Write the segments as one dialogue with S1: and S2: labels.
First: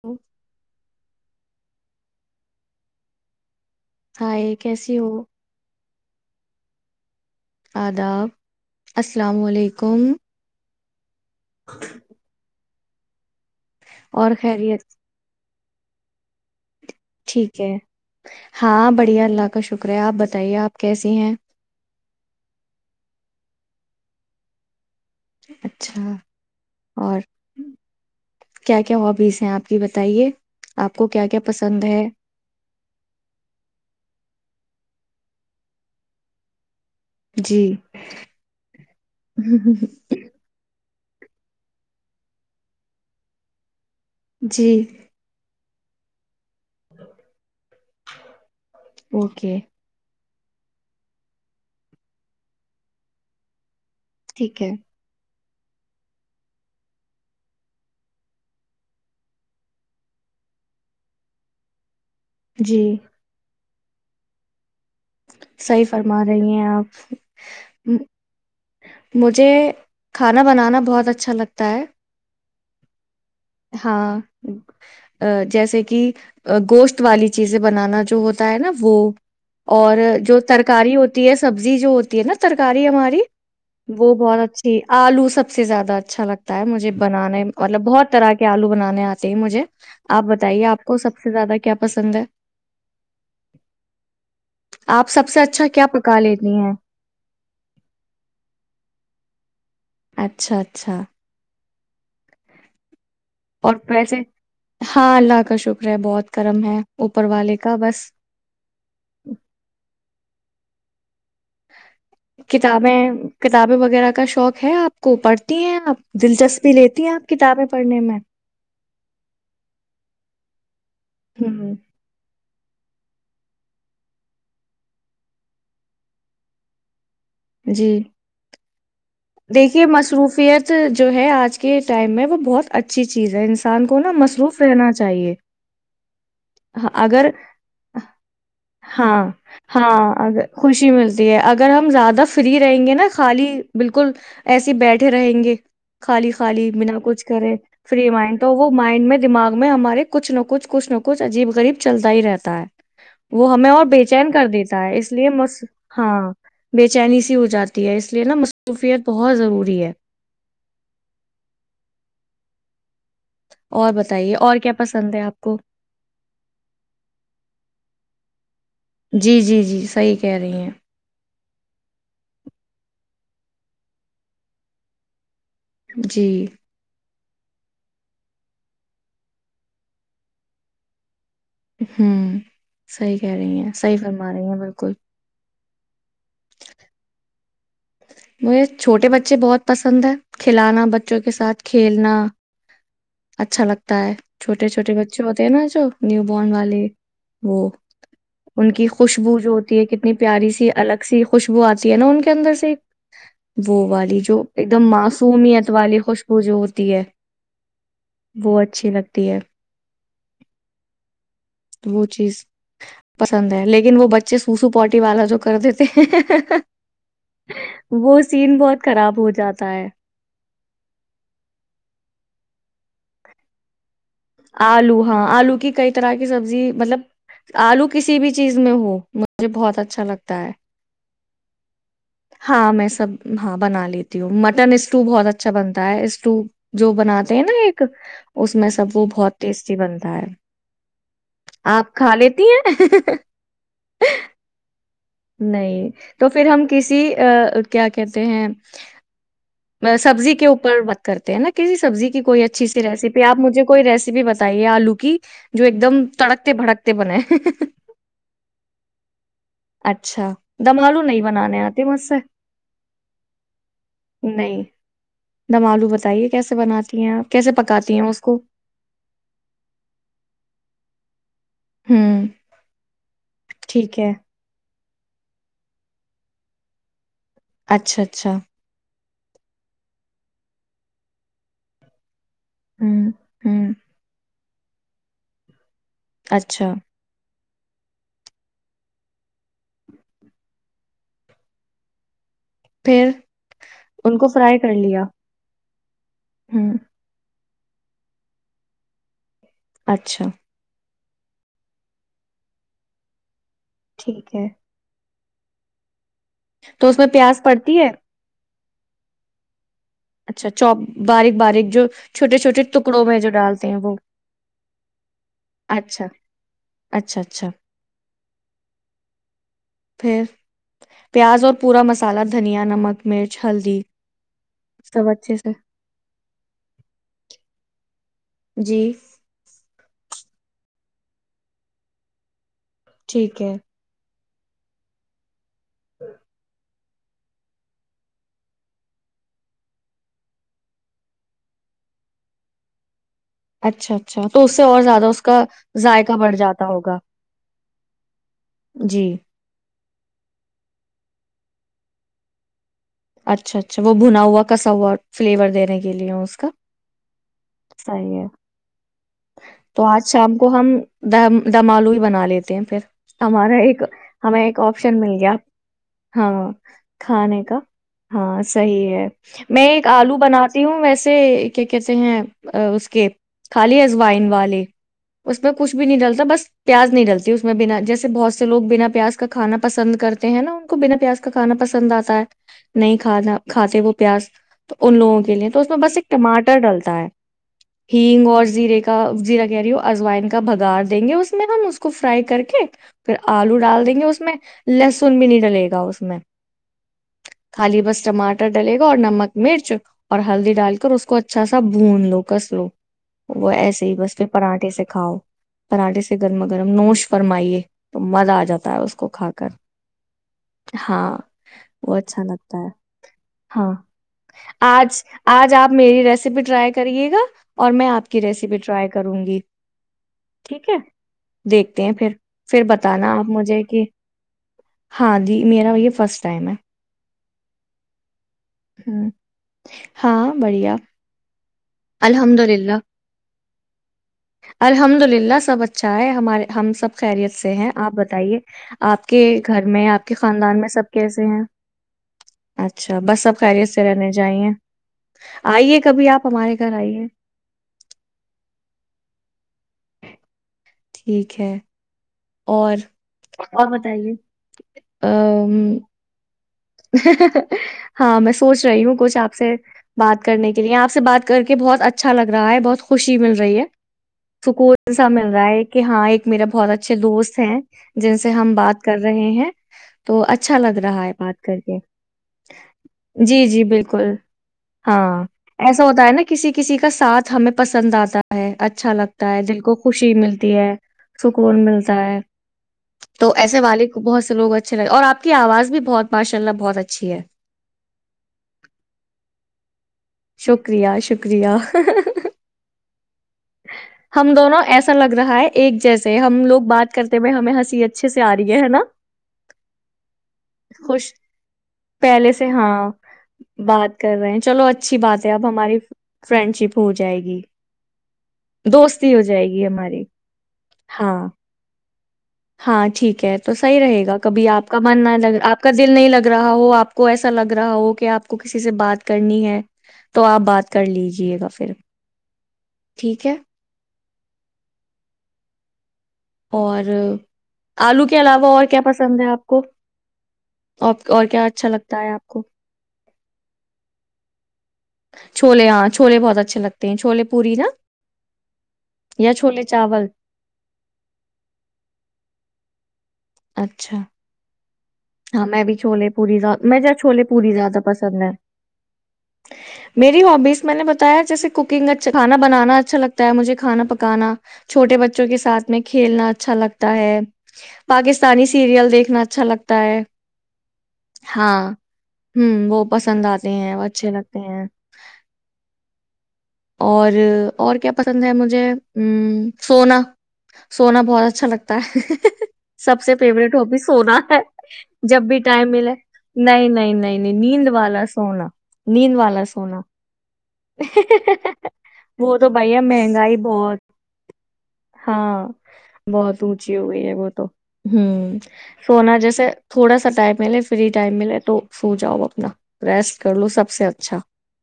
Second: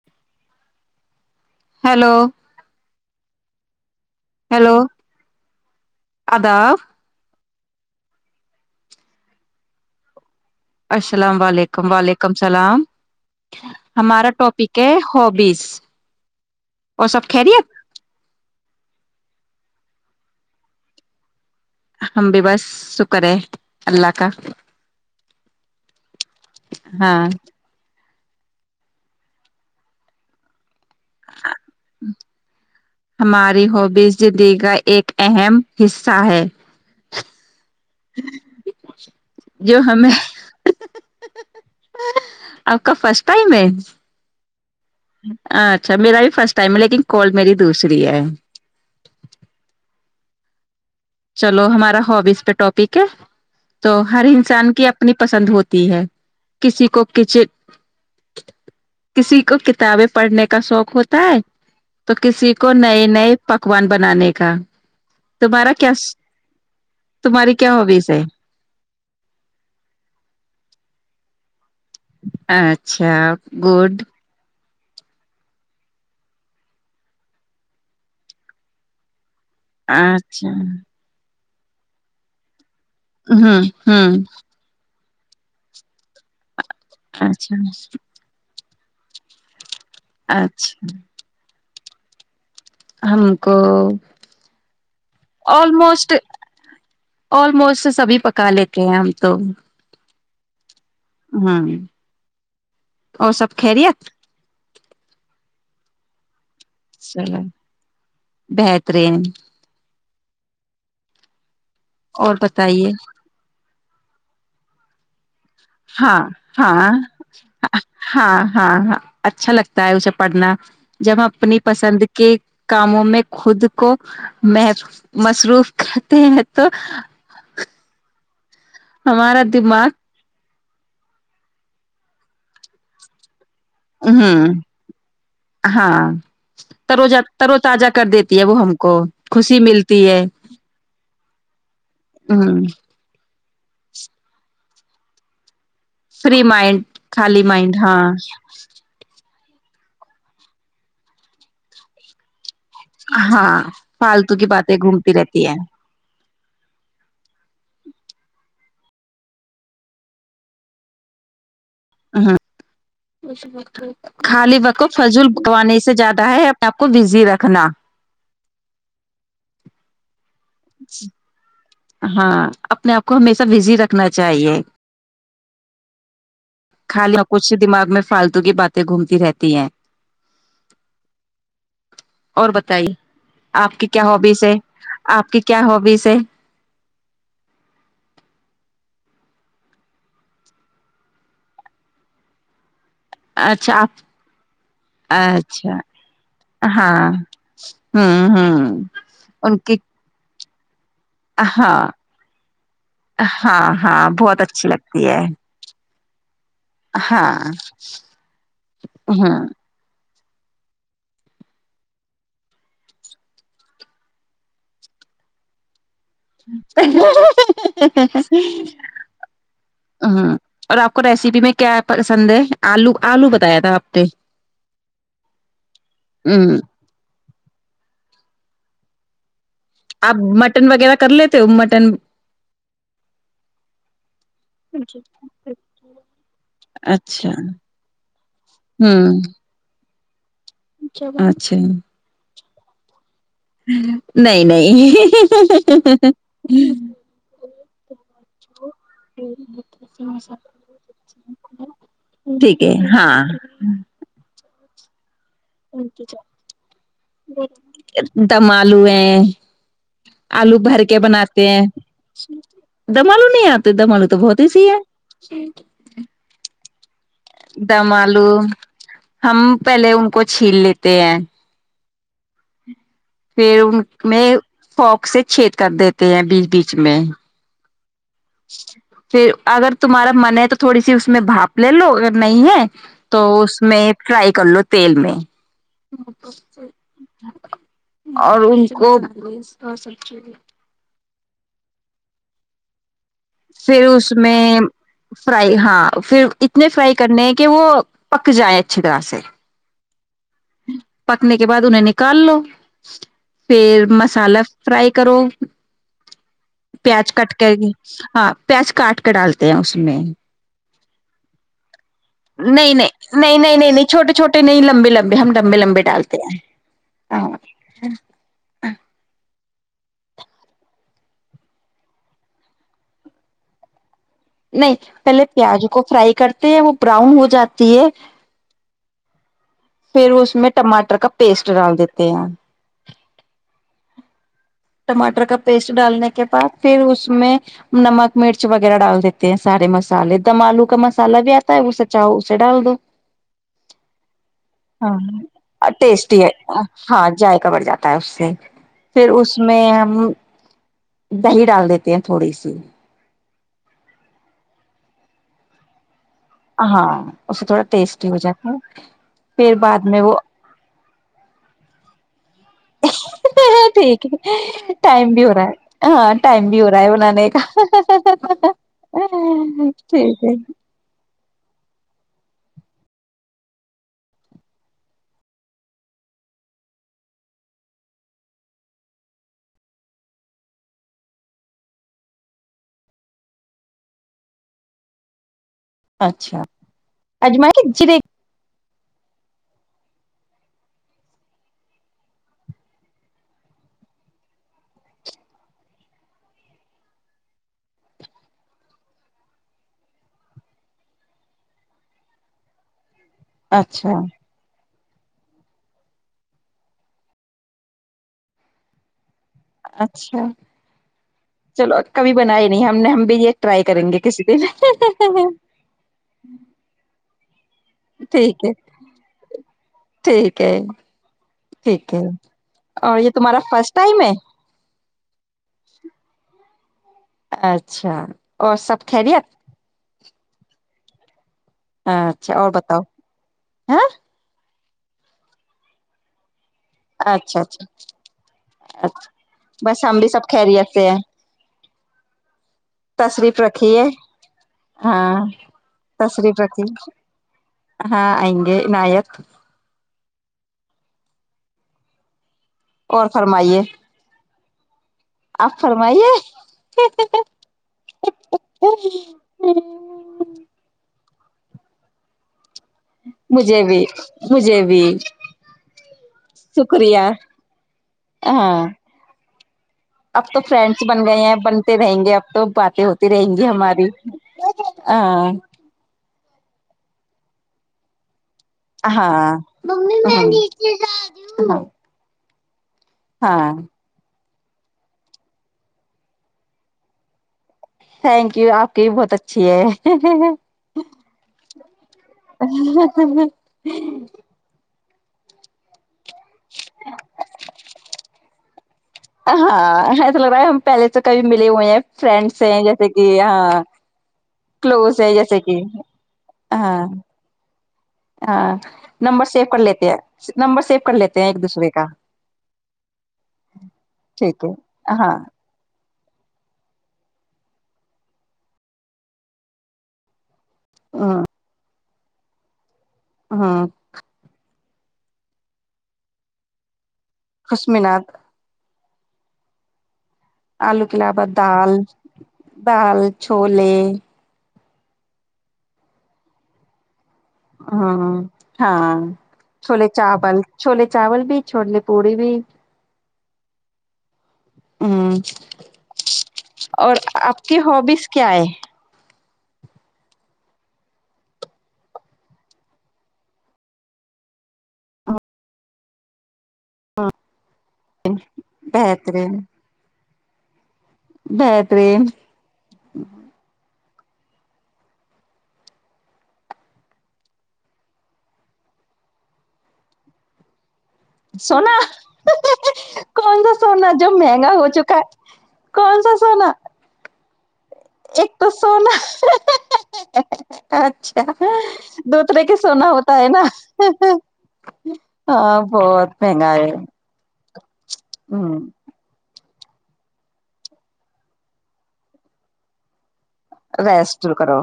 S1: ہ [inaudible]
S2: hello
S1: hi کیسی ہو
S2: ادا
S1: آداب السلام علیکم
S2: اچشھا [unintelligible] السلام علیکم وعلیکم السلام [unintelligible] ہمارا
S1: اور
S2: ٹاپک
S1: خیریت
S2: ہے ہبیز [inaudible]
S1: ٹھیک ہے ہاں بڑھیا الگ کا شکریہ آپ بتائیے آپ کیسی ہیں [unintelligible]
S2: ہم بھی بس شکر ہے اللہ کا
S1: اچھا اور
S2: ہاں
S1: [unintelligible] کیا کیا ہوابیز ہیں آپ کی بتائیے آپ کو کیا کیا پسند ہے
S2: ہماری ہوبیز زندی کا [unintelligible] ایک اہم حصہ ہے [unintelligible]
S1: جی
S2: جو ہم [unintelligible] آپ کا فرسٹ ٹائم ہے [unintelligible]
S1: جی
S2: س میر آائی فسٹ [unintelligible] ٹم لیکن کال میری دوسری ہے
S1: اوکے
S2: [unintelligible] چلو ہمارا ہبیز پہ ٹاپک ہے تو ہر
S1: ٹھیک ہے
S2: انسان کی اپنی پسند ہوتی [unintelligible] ہے کسی کو کچن کسی کو کتابیں پڑھنے کا شوق ہوتا ہے [unintelligible] تو کسی کو
S1: جی
S2: نئے نئے پک پکوان بنانے کا [unintelligible] دوبارہ [unintelligible]
S1: ما رہی ہیں آپ
S2: ہابیز ہے
S1: مجھے کھانا بنانا بہت بہت اچھا لگتا ہے
S2: اچھا گڈ
S1: ہاں ا جیسے کہ گوشت والی چیزیں بنانا جو ہوتا ہے نا وہ اور جو
S2: اچھا
S1: ترکاری ہوتی ہے سبزی جو ہوتی ہے ن ترک کاری ہماری
S2: ہوں
S1: وہ
S2: ہوں
S1: بہت اچھی آلو سب سے زیادہ اچھا لگتا ہے تا ہے مجھے بنانے
S2: اچھا
S1: مطلب بہت کے آلو بنانے آتے ہی مجھے آپ بتائیے آپ
S2: اچھا
S1: کو سب سے زیادہ کیا پسند ہے
S2: ہم کو
S1: آپ سب سے اچھا کیا
S2: آلموسٹ
S1: پکا لیتی ہیں
S2: آلموسٹ سبھی پکا لیتے ہیں ہم تو
S1: اچھا اچھا اچھا
S2: ہوں سب
S1: اور
S2: خیریت
S1: پیسے ہاں اللہ کا شکر ہے بہت کرم ہے اوپر
S2: چلو
S1: والے کا بس
S2: بہترین اور بتائیے
S1: کتابیں کتابیں وغیر وغیرہ کا شوق ہے آ کو اوس
S2: ہاں ہاں
S1: کتابیں پڑھنے میں
S2: ہاں ہاں ہاں اچھا لگتا ہے اسے پڑھنا ج جب ہم اپنی
S1: ہوں
S2: پسند کے کاموں میں خود کو مح مصروف کرتے ہیں تو
S1: جی
S2: ہمارا
S1: دیکھیے
S2: دماغ
S1: مصروفیت جو ہے آج کے ٹائم میں وہ بہت اچھی چیز ہے ان کو
S2: ہوں
S1: مصروف رہنا چاہ
S2: ہاں
S1: ہ
S2: تروجہ ترو تازہ کر دیتی ہے وہ ہم کو خوشی ملتی ہے
S1: ہشی متی ہے ا ز فری
S2: ہوں
S1: رہیں گے نا خالی بالکل ایسے بیٹھے رہیں گے خالی
S2: فری
S1: خالی
S2: مائنڈ
S1: بنا کچھ
S2: خالی
S1: کرے
S2: مائنڈ
S1: فری
S2: ہاں
S1: مائنڈ تو وہ مائنڈ میں دماغ میں ہمارے کچھ نہ کچھ کچھ کچھ عجیب غریب چلتا ہی رہتا ہے وہ
S2: ہاں
S1: ہمیں اور بے چین
S2: فالتو کی
S1: کر
S2: باتیں
S1: دیتا ہے اس
S2: گھومتی
S1: لیے م
S2: رہتی ہے
S1: ہاں بے چینی ہو جاتی ہے اس لیے نا مصروفیت بہت ضروری ہے
S2: ہاں
S1: اور بتائیے اور
S2: خالی
S1: کیا
S2: وقتف
S1: پسند ہے
S2: فضول
S1: آپ کو
S2: پکوانے سے زیادہ ہے اپنے آپ کو بزی رکھنا
S1: جی جی جی صحیح کہ رہی ہیں [unintelligible]
S2: ہاں اپنے آپ کو ہمیشہ بزی رکھنا چاہیے
S1: جی [inaudible]
S2: کچھ دماغ میں فالتو کی باتیں گھومتی رہتی ہیں
S1: ہوں
S2: اور بتائیے
S1: صحی کہہ رہی ہیں
S2: آپ کی
S1: صحیح
S2: کیا
S1: فرما
S2: ہابیز
S1: رہی
S2: ہے
S1: ہیں بالکل
S2: آپ کی کیا ہوبیز ہے [unintelligible]
S1: مجھے چھوٹے بچے بہت پسند ہے کھلانا بچوں کے ساتھ کھیلنا اچھا لگتا ہے چھوٹے چھوٹے بچے ہوتے ہیں نا
S2: اچھا
S1: جو نیو بورن والے
S2: ہاں
S1: وہ
S2: ہوں
S1: ان
S2: ہوں
S1: کی خوشبو جو
S2: ان کی
S1: ہوتی ہے کتنی پیاری سے الگ [unintelligible] س خوشبو
S2: ہاں
S1: آتی ہے نا ان کے اندر سے ایک
S2: ہاں
S1: وہ
S2: ہاں
S1: والی
S2: بہت
S1: جو
S2: اچھی
S1: ایک دم
S2: لگتی ہے
S1: معصومیتار والے خوش [unintelligible] وہ جو ہوتی ہے
S2: ہاں
S1: وہ اچھی لگتی ہے
S2: ہوں
S1: وہ چیز پسند ہے لیکن وہ بچے سوسو پوٹی والا جو کر دیتے ہیں
S2: [inaudible] ہ
S1: وہ سین بہت خراب ہو جاتا ہے
S2: اور آپ کو ریسیپی میں کیا پسند ہے آلو آلو بتایا تھا آپ نے
S1: آلو ہاں آلو کی کئی طرح کی
S2: ہوں
S1: سبزی مطلب آلو کسی بھی چیز میں ہو مجھے بہت اچھا
S2: آپ
S1: لگتا ہے
S2: مٹن وغیرہ کر لیتے ہو مٹن
S1: ہاں میں سب ہاں بنا لیتی ہوں مٹن اسٹو بہت اچھا بنتا ہے اسٹو جو
S2: اچھا
S1: بناتے ہیں نا ایک اس میں سب وہ
S2: ہوں
S1: بہت ٹیسٹی بن اور [inaudible]
S2: اچھا [unintelligible]
S1: تی ہیں [unintelligible]
S2: نہیں نہیں
S1: نہیں تو پھر ہم کسی کیا کہتے ہیں سبزی کے اوپر بات کرتے ہیں نا کسی سبزی کی کوئی
S2: ٹھیک
S1: اچھی
S2: ہے
S1: سی
S2: ہاں
S1: ریسیپی آپ مجھے کوئی ریسیپی بتائی یہ آلو کی جو ایک دم تڑکتے بھڑکتے بنے
S2: دم آلو ہے
S1: اچھا
S2: آلو
S1: دم
S2: بھر کے
S1: نہیں
S2: بناتے
S1: بنانے
S2: ہیں
S1: آتے مجھ سے
S2: دملو نہیں آتے دملو تو بہت ہی سی ہے
S1: بناات [inaudible]
S2: دمالو ہم پہلے ان کو چھین لیتے ہیں
S1: ہاں
S2: پھر میں پوک سے چھید کر دیتے ہیں بیچ بیچ میں
S1: اچھا اچھا
S2: [inaudible] پھر اگر تمہارا من ہے تو تھوڑی سی اس میں بھاپ لے لو نہیں ہے
S1: ہوں
S2: تو اس
S1: ہوں
S2: میں فرائی کر لو تیل میں
S1: اچھا
S2: اور ان کو
S1: پھر
S2: پھر اس
S1: ان کو
S2: میں
S1: فرائی کر لیا
S2: فرائی ہاں پھر اتنے
S1: ہوں
S2: فرائی کرنے کہ وہ پک جائے اچھی طرح سے
S1: اچھا
S2: پکنے کے بعد انہیں نکال لو پھر
S1: ٹھیک
S2: مسالہ
S1: ہے
S2: فرائی کرو
S1: تو اس میں
S2: پیاز کٹ کر گ
S1: پڑتی ہے
S2: ہاں پیچ کاٹ کے ڈالتے ہیں اس میں
S1: اچھا چوپ باریک باریک جو چھوٹے چھوٹے
S2: نہیں نہیں
S1: ٹکڑوں میں جو
S2: نہیں نہیں
S1: ڈالتے
S2: نہیں
S1: ہیں
S2: نہیں
S1: وہ
S2: چھوٹے چھوٹے نہیں لمبے لمبے ہم لمبے لمبے
S1: اچھا
S2: ڈالتے ہیں
S1: اچھا اچھا پھر پیاز اور پورا مسالہ دھنیا نمک مرچ ہلدی
S2: نہیں
S1: سب
S2: پہلے
S1: اچھے سے
S2: پیاز کو فرائی کرتے ہیں وہ براؤن ہو جاتی ہے
S1: جی
S2: پھر اس میں ٹماٹر کا پیسٹ ڈال دیتے ہیں
S1: ٹھیک ہے
S2: ٹماٹر کا پیسٹ ڈالنے کے بعد پھر اس میں نمک مرچ وغیرہ ڈال دیتے ہیں سارے مسالے دم آلو کا مسالہ بھی آتا ہے وہے چاؤ اسے ڈال دو
S1: اچھا اچھا تو اس سے اور زیادہ اس کا
S2: ہاں
S1: ذائقہ
S2: ٹیسٹی ہے
S1: بڑھ جاتا ہوگا
S2: ہاں جذائقہ پڑ جاتا ہے اس سے پھر
S1: جی
S2: اس ہم دہی ڈال دیتے ہیں تھوڑی سی
S1: اچھا اچھا وہ بھنا ہوا کسا ہوا فلیور دینے کے لیے کا
S2: ہاں اس سے تھوڑا ٹیسٹی ہو جاتا ہے پھر
S1: تو
S2: بعد میں
S1: آج
S2: وہ
S1: شام کو ہم دمالو ہی بنا لیتے پ ہمارا ایک
S2: ٹھیک
S1: ہمیں ایک
S2: ہے
S1: آپشن
S2: ٹائم
S1: مل
S2: بھی
S1: گیا
S2: ہو رہا ہے ٹائم
S1: ہاں
S2: بھی ہو رہا ہے بنانے
S1: کھانے کا ہاں صحیح ہے میں ایک آلو
S2: ٹھیک ہے
S1: بناتی ہوں ویسے کیا کہتے ہیں اس کے خالی وائن والے اس میں کچھ بھی نہیں ڈلتا بس پیاز نہیں ڈلتی اس میں بنا جیسے بہت سے لوگ بنا پیاز کا کھانا پسند کرتے ہیں نا ان کو بنا پیاز کا کھانا پسند آتا ہے نہیں کھانا کھاتے وہ پیاز تو ان لوگوں کے لیے تو اس میں بس ایک
S2: اچھا
S1: ٹماٹر ڈلتا ہے
S2: اجما کے جرے
S1: ہگ اور زیرے کا کا زیرا گری ہو ازوائن کا بگاار دیں گے اس میں ہم اس کو فرائی کر کے پھر آلو ڈال دیں گے اس میں لہسن بھی نہیں ڈلے گا اس میں خالی بس ٹماٹر ڈلے گا اور نمک مرچ اور ہلدی ڈال کر اس کو اچھا سا بھون لو کس لو وہ ایسا صی
S2: اچھا
S1: بس پ پراٹے سک کاؤ پراٹھے سے گرما گرم نوش فرمائیے تو مزہ آ جاتا ہے اس کو کھا کے
S2: اچھا
S1: ہاں
S2: چلو
S1: وہ
S2: کبھی
S1: اچھا
S2: بنائی
S1: لگتا
S2: نہیں
S1: ہے
S2: ہم نے ہم بھی یہ ٹرائی
S1: ہاں
S2: کریں گے کسی دن
S1: آج آج آپ میری ریسیپی ٹرائی کرے گا اور میں آپ کی ریس
S2: ٹھیک ہے
S1: ٹرائی کروں گی ٹھیک ہے دیکھتے ہیں
S2: ٹھیک ہے
S1: پھر پھر
S2: اور یہ
S1: بتانا آپ
S2: تمہارا
S1: مجھے
S2: فرسٹ
S1: کہ
S2: ٹائم ہے
S1: ہاں جی میرا یہ فسٹ ٹائم ہے
S2: اچھا اور سب
S1: ہوں،
S2: خیریت
S1: ہاں بڑھیا
S2: اچھا
S1: الحمد
S2: اور
S1: للہ
S2: بتاؤ ہاں
S1: الحمد للہ سب اچھا ہے ہمارے ہم سب خیریت
S2: اچھا
S1: سے
S2: اچھا
S1: ہیں آپ بتائیے
S2: اچھا
S1: آپ کے گھر
S2: بس
S1: میں
S2: ہم
S1: آپ
S2: بھی
S1: کے
S2: سب
S1: خاندان میں
S2: خیریت سے
S1: سب
S2: ہیں
S1: کیسے ہیں اچھا بس سب
S2: تشریف
S1: خریت
S2: رکھیے
S1: سے رہنے جائے
S2: ہاں
S1: آئیے کبھی آپ
S2: تشریف
S1: ہمارے
S2: رکھیے
S1: گھر آئیے
S2: ہاں آئیں گے نایک
S1: ٹھیک ہے اور اور بتائیے ا
S2: آپ فرمائیے
S1: ہاں میں سوچ رہی ہوں کچھ آپ سے بات کرنے کے لیے آپ بات کر کے بہت اچھا لگ رہا رہا ہے بہت خوشی مل رہی
S2: مجھے
S1: ہے
S2: بھی مجھے بھی
S1: سکون سا مل رہا ہے کہ ہاں ایک میرا بہت اچھے
S2: شکریہ
S1: دوست ہیں جن سے ہم
S2: ہاں
S1: بات کر رہے ہیں
S2: اب تو
S1: اچھا لگ
S2: فرینڈس بن
S1: رہا ہے
S2: گئے ہیں
S1: بات
S2: بن
S1: کر کے
S2: رہیں گے اب تو باتیں ہوتی رہیں
S1: جی،
S2: گی
S1: جی،
S2: ہماری
S1: بالکل،
S2: ہاں
S1: ایسا ہوتا نا کسی کسی کا ساتھ ہمیں پسند آتا ہے اچھا
S2: ہاں
S1: لگتا ہے دل کو خوشی ملتی ہے سکون ملتا ہے تو
S2: ہاں
S1: ایسے والد کو بہت وگ اچھے لگے اور آ کی آواز بھی بہت ماشاء اللہ بہت اچھی ہے
S2: تھینک یو آپ کی بھی بہت اچھی ہے
S1: شکریہ شکریہ ہہ ہہ ہہ
S2: ہہ‌ ہہ ہہ
S1: ہم دونوں ایسا لگ رہا ہے ایک جیس سے ہم لوگ بات کرتے ہوئے ہمیں ہنسی اچھے سے تیاری ہے ہےا
S2: ہاں ایسا لگ رہا ہے ہم پہلے سے
S1: خوش
S2: کبھی ملے ہوئے ہیں
S1: پہلے
S2: فرینڈس
S1: سے
S2: ہیں جیسے
S1: ہاں،
S2: کہ ہاں
S1: بات کر رہے ہیں، چلو اچھی
S2: کلوز ہے
S1: بات
S2: جیسے
S1: اب
S2: کہ
S1: ہماری فرینڈشپ
S2: ہاں
S1: ہو جائے گی،
S2: ہاں
S1: دوستی ہو
S2: نمبر سیو
S1: جائے
S2: کر
S1: گی
S2: لیتے ہیں
S1: ہماری،
S2: نمبر سیو کر لیتے ہیں
S1: ہاں۔
S2: ایک دوسرے کا
S1: ہاں ٹھیک ہے تو صحیح رہے گا
S2: ٹھیک
S1: کبھی آپ کا
S2: ہے
S1: من نہ
S2: ہاں
S1: لگ آپ کا دل نہیں لگ رہا ہو آپ کو ایسا لگ رہا ہو کہ آپ کو کسی سے بات کرنی ہے تو آپ بات کر لیجے گا پھر ٹھیک ہے
S2: ہاں
S1: اور آلو
S2: خشمینات
S1: کے علاوہ اور کیا پاس پسند ہے آپ کو
S2: آلو
S1: اور
S2: کے
S1: اور
S2: علاوہ
S1: کیا اچھا
S2: دال
S1: لگتا ہے آپ کو
S2: دال چھوولے
S1: چھولے ہاں چھولے بہت اچھے لگتے ہیں چھولے پوری نا
S2: ہوں ہاں چھولے چاول چھوولے چاول بھی چھولیے پوڑی بھی
S1: اچھا
S2: ہ
S1: ہاں میں بھی چھولے پوری مج جے
S2: اور
S1: چھولے
S2: آپ
S1: پوری
S2: کی
S1: زیادہ
S2: ہابیز
S1: پسند
S2: کیا
S1: ہیں
S2: ہے
S1: میری ہبیز میں نے بتایا جیسے کوکنگ اچھا کھانا بنانا اچھا لگتا ہے مجھے کھانا پکانا چھوٹے بچوں کے ساتھ میں کھیلنا اھا اچھا لگتا ہے پاکستانی سیریئل دیکنا
S2: بہترین
S1: اچھا لگتا ہے [unintelligible] ہاں
S2: بہترین
S1: ہ وہ پسند آتے ہیں اچھے لگتے ہیں اور اور کیا پسند ہے مجھے ا سونا سونا بہت اچھا
S2: سونا
S1: لگتا ہے سب سے
S2: کون
S1: فیوریٹ
S2: سا
S1: ہبی
S2: جو
S1: سونا ہے
S2: مہنگا ہو چکا ہے
S1: جب بھی ٹائم ملے
S2: کون سا سونا
S1: نہیں نہیں نہیں نیند والا
S2: ایک تو سونا
S1: نیند والا سونا
S2: اچھا
S1: وہ
S2: دوترے
S1: تو
S2: کے
S1: بھیا
S2: سونا ہوتا ہے
S1: مہنگائی
S2: نا
S1: بہت
S2: ہاں بہت مہنگا ہے
S1: اونچی ہو گئی وہ تو ہوں سونا جیسے تھوڑا سا ٹائم ملے فری ٹائم ملے تو سو جاؤ اپنا ریسٹ کر لو سب سے اچھا
S2: ریسٹ کرو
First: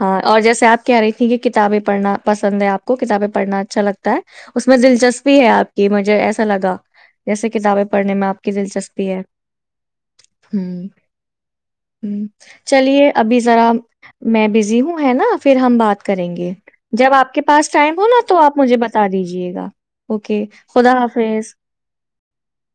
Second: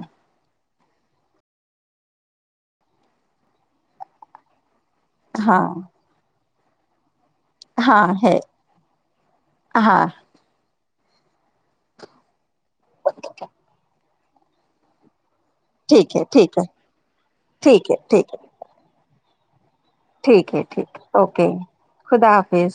S1: ہاں اور جیسے آپ کہہ رہی تھی کہ کتابیں پڑھنا پسند ہے آپ کو کتابیں پڑھنا اچھا لگتا ہے اس میں دلچسپی ہے
S2: ہاں
S1: آپ کی مجھے ایسا لگا جیسے کتابیں
S2: ہاں
S1: پڑھنے میں
S2: ہے
S1: آپ کی دلچسپی ہے
S2: ہاں
S1: ہ ہوں چلیے ابھی ذرا میں بزی ہوں ہے نا پھر ہم بات
S2: ٹھیک ہے
S1: کریں گے
S2: ٹھیک ہے
S1: جب آپ کے پاس
S2: ٹھیک ہے
S1: ٹائم ہوناا
S2: ٹھیک
S1: تو
S2: ہے
S1: آپ مجھے ب ستا دیجیے گا اوکے
S2: ٹھیک ہے ٹھیک
S1: خدا
S2: اوکے
S1: حافظ
S2: خدا حافظ